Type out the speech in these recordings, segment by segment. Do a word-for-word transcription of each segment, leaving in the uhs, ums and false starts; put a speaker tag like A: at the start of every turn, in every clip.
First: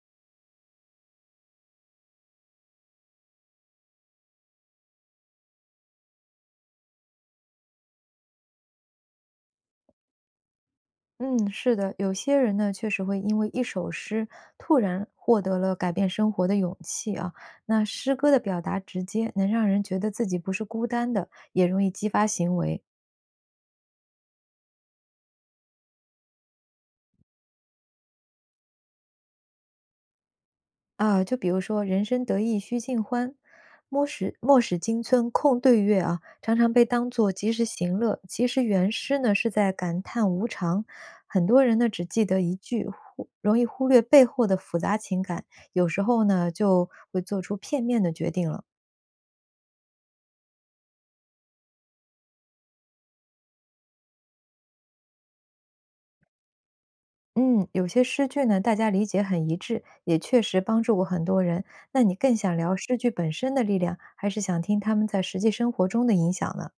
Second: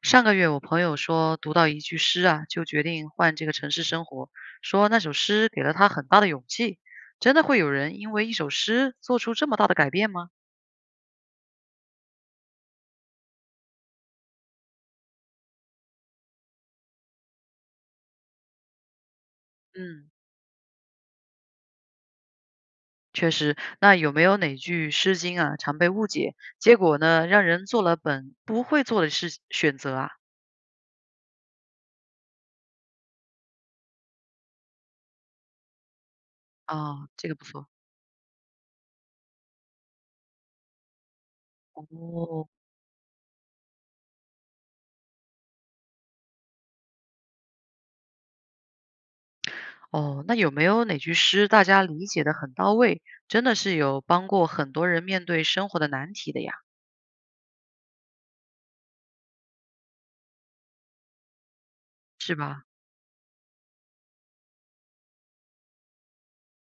A: 上个月我朋友说读到一句诗啊，就决定换这个城市生活，说那首诗给了他很大的勇气。真的会有人因为一首诗做出这么大的改变吗？
B: 嗯，是的，有些人呢，确实会因为一首诗突然获得了改变生活的勇气啊。那诗歌的表达直接，能让人觉
A: 嗯，
B: 得自己不是孤单的，也容易激发行为
A: 确实。那有没有哪句《诗经》啊常被误解，结果呢让人做了本不会做的事选择啊？
B: 啊。就比如说"人生得意须尽欢，莫使莫使金樽空对月"啊，常常被
A: 啊，
B: 当
A: 这
B: 作
A: 个不
B: 及时
A: 错。
B: 行乐。其实原诗呢是在感叹无常，很多人呢只记得
A: 哦
B: 一句，忽容易忽略背后的复杂情感，有时候呢就会做出片面的决定了。
A: 哦，那有没有哪句诗大家理解的很到位，真的是有帮过很多人面对生活的难题的呀？
B: 嗯，有些诗句呢，大家理解很一致，也确实帮助过很多人。那你更
A: 是
B: 想
A: 吧？
B: 聊诗句本身的力量，还是想听他们在实际生活中的影响呢？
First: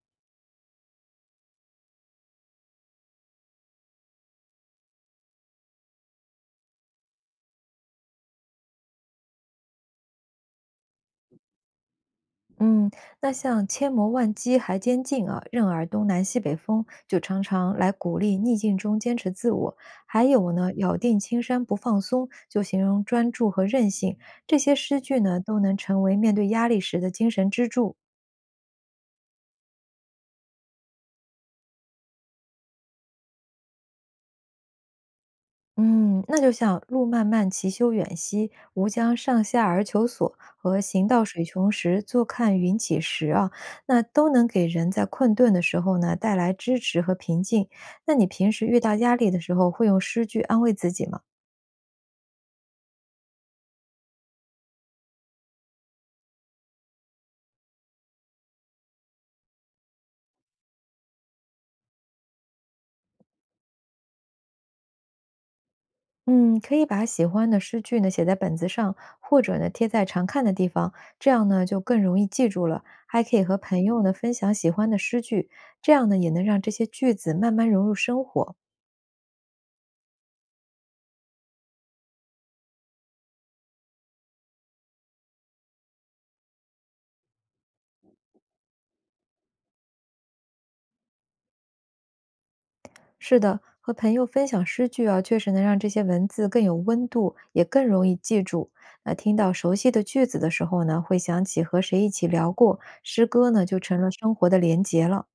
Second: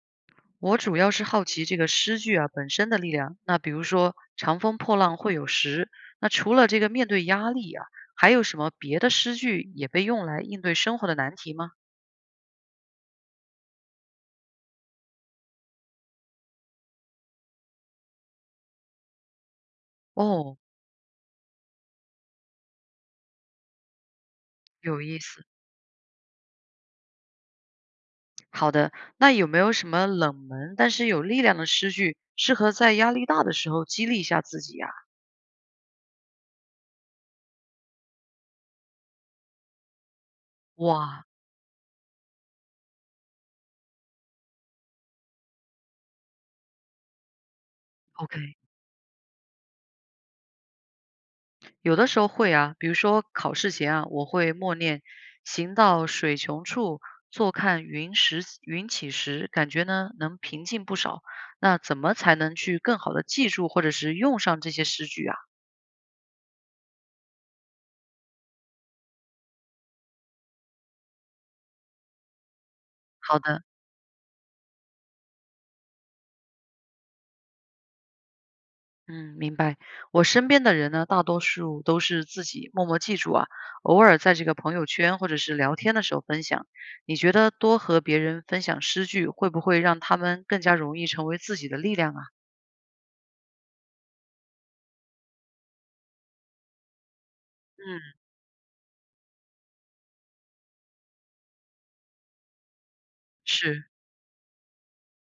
A: 我主要是好奇这个诗句啊本身的力量。那比如说“长风破浪会有时”，那除了这个面对压力啊，还有什么别的诗句也被用来应对生活的难题吗？
B: 嗯，那像"千磨万击还坚劲啊，任尔东南西北风"就常常来鼓励逆境中坚持自我。还有
A: 哦，
B: 呢，"咬定青山不放松"就形容专注和韧性。这些诗
A: 有
B: 句
A: 意
B: 呢，
A: 思。
B: 都能成为面对压力时的精神支柱。
A: 好的，那有没有什么冷门但是有力量的诗句，适合在压力大的时候激励一下自己呀？
B: 嗯，那就像"路漫漫其修远兮，吾将上下而求索"和"行到
A: 哇
B: 水穷时，坐看云起时"啊，那都能给人在困顿的时候呢带来支持和平静。那你平
A: ，OK。
B: 时遇到压力的时候，会用诗句安慰自己吗？
A: 有的时候会啊，比如说考试前啊，我会默念“行到水穷处，坐看云时云起时”，感觉呢能平静不少。那怎么才能去更好的记住或者是用上这些诗句啊？
B: 嗯，可以把喜欢的诗句呢写在本子上，或者呢贴在常看的地方，这样呢就更容易记住了。还可
A: 好
B: 以和
A: 的，
B: 朋友呢分享喜欢的诗句，这样呢也能让这些句子慢慢融入生活。
A: 嗯，明白。我身边的人呢，大多数都是自己默默记住啊，偶尔在这个朋友圈或者是聊天的时候分享。你觉得多和别人分享诗句，会不会让他们更加容易成为自己的力量啊？
B: 是的，和朋友分享诗句啊，确实能让这些文字更有温度，也更容易
A: 嗯，
B: 记住。那听到熟悉的句子的时候呢，会想起和谁一起聊过，诗歌呢就
A: 是。
B: 成了生活的连结了。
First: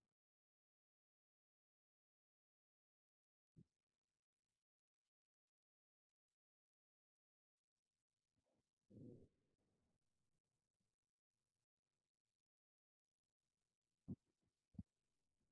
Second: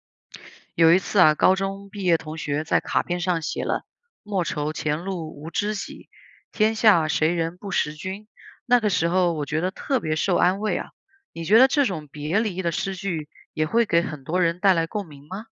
A: 有一次啊，高中毕业同学在卡片上写了“莫愁前路无知己，天下谁人不识君”。那个时候，我觉得特别受安慰啊。你觉得这种别离的诗句也会给很多人带来共鸣吗？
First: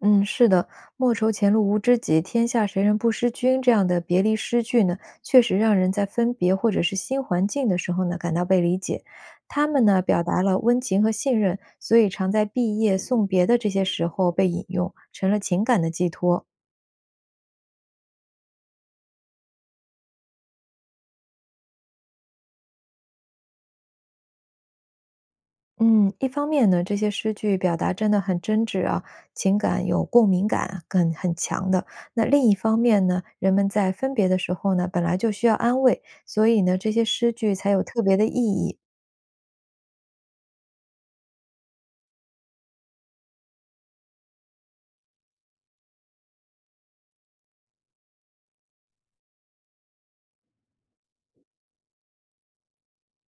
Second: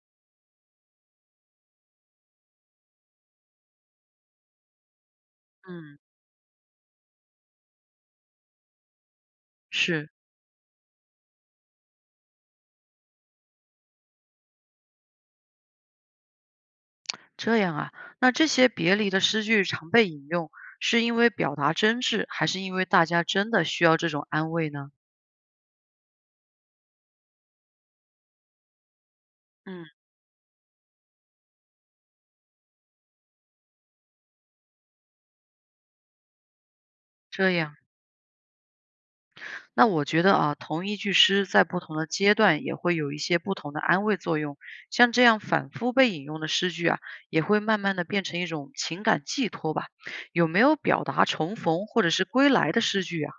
B: 嗯，是的，"莫愁前路无知己，天下谁人不识君"这样的别离诗句呢，确实让人
A: 嗯，
B: 在分别或者是新环境的时候呢，感到被理解。他们呢，
A: 是
B: 表达了温情和信任，所以常在毕业、送别的这些时候被引用，成了情感的寄托。
A: 这样啊。那这些别离的诗句常被引用，是因为表达真挚，还是因为大家真的需要这种安慰呢？
B: 嗯，一方面呢，这些诗句表达真的很真挚啊，情
A: 嗯，
B: 感有共鸣感很很强的。那另一方面呢，人们在分别的时候呢，本来就需要安慰，所以呢，这些诗
A: 这
B: 句才
A: 样。
B: 有特别的意义。
A: 那我觉得啊，同一句诗在不同的阶段也会有一些不同的安慰作用，像这样反复被引用的诗句啊，也会慢慢的变成一种情感寄托吧。有没有表达重逢或者是归来的诗句啊？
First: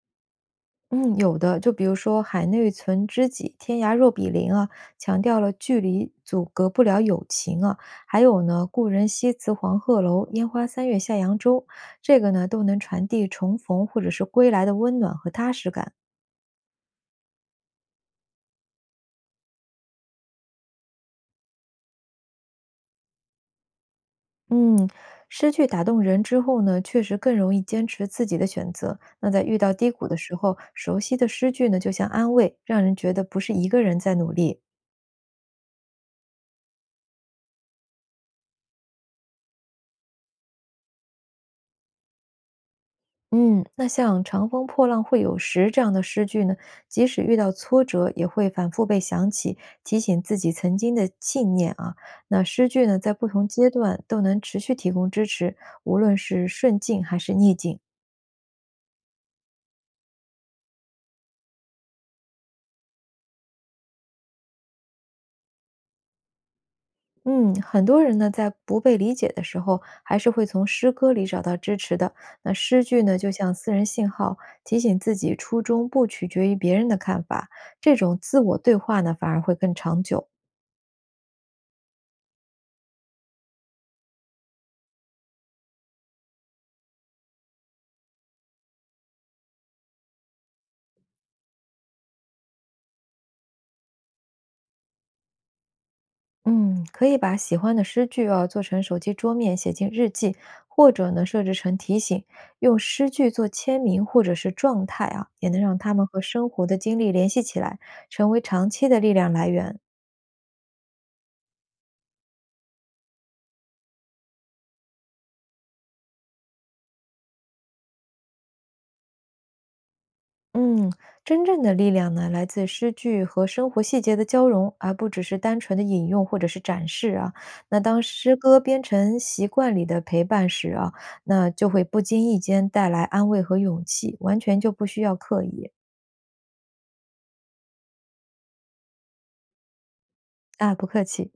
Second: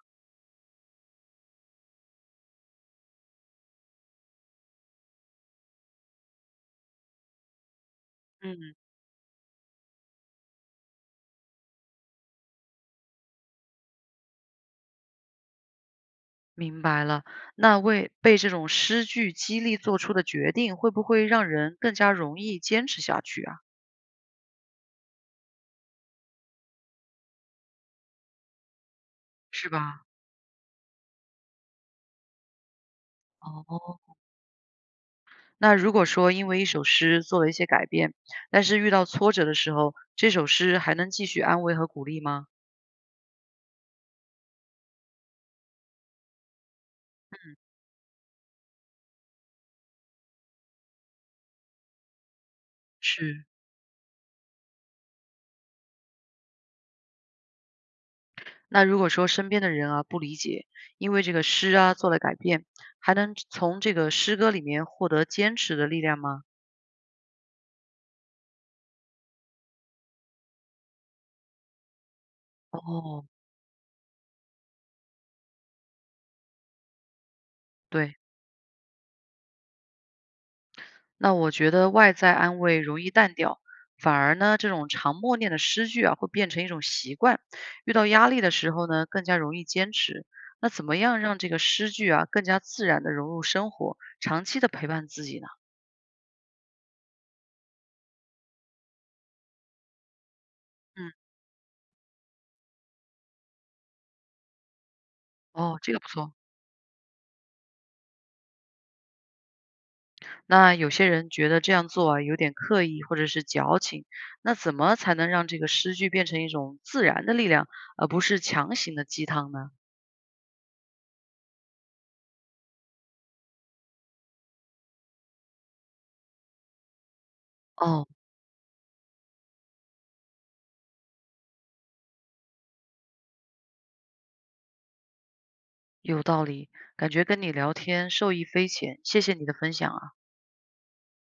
B: 嗯，有的，就比如说"海内存知己，天涯若比邻"啊，强调了距离阻隔不了友情啊。还有呢，
A: 嗯，
B: “故人西辞黄鹤楼，烟花三月下扬州"，这个呢都能传递重逢或者是归来的温暖和踏实感。
A: 明白了，那为被这种诗句激励做出的决定，会不会让人更加容易坚持下去啊？
B: 嗯，诗句打动人之后呢，确实更容易坚持自己的选择。那在遇
A: 是
B: 到低
A: 吧？
B: 谷的时候，熟悉的诗句呢，就像安慰，让人觉得不是一个人
A: 哦，
B: 在努力。
A: 那如果说因为一首诗做了一些改变，但是遇到挫折的时候，这首诗还能继续安慰和鼓励吗？
B: 嗯，那像"长风破浪会有时"这样的诗句呢，即使遇到
A: 嗯，
B: 挫折，也会反复被想起，提醒自己曾经的信念啊。那诗句呢，在不
A: 是。
B: 同阶段都能持续提供支持，无论是顺境还是逆境。
A: 那如果说身边的人啊不理解，因为这个诗啊做了改变，还能从这个诗歌里面获得坚持的力量吗？
B: 嗯，很多人呢，在不被理解的时候，还是会从诗歌里找到支持的。那诗句呢，
A: 哦，
B: 就像私人信号，提醒自己初衷不取决于别人的看法。这种
A: 对。
B: 自我对话呢，反而会更长久。
A: 那我觉得外在安慰容易淡掉，反而呢这种常默念的诗句啊会变成一种习惯，遇到压力的时候呢更加容易坚持。那怎么样让这个诗句啊更加自然的融入生活，长期的陪伴自己呢？
B: 嗯，可以把喜欢的诗句啊，做成手机桌面，写进日记，或者
A: 嗯，
B: 呢，设置成提醒，用诗句做签名或者是状态啊，也能让
A: 哦，
B: 他
A: 这个
B: 们
A: 不
B: 和
A: 错。
B: 生活的经历联系起来，成为长期的力量来源。
A: 那有些人觉得这样做啊有点刻意或者是矫情，那怎么才能让这个诗句变成一种自然的力量，而不是强行的鸡汤呢？
B: 嗯，真正的力量呢，来自诗句和生活细节的交融，而不只是单纯的引用或者是展示啊。那当
A: 哦，
B: 诗歌变成习惯里的陪伴时啊，那就会不经意间带来安慰和勇气，完全就不需要刻意。
A: 有道理，感觉跟你聊天受益匪浅，谢谢你的分享。啊。
B: 啊，不客气。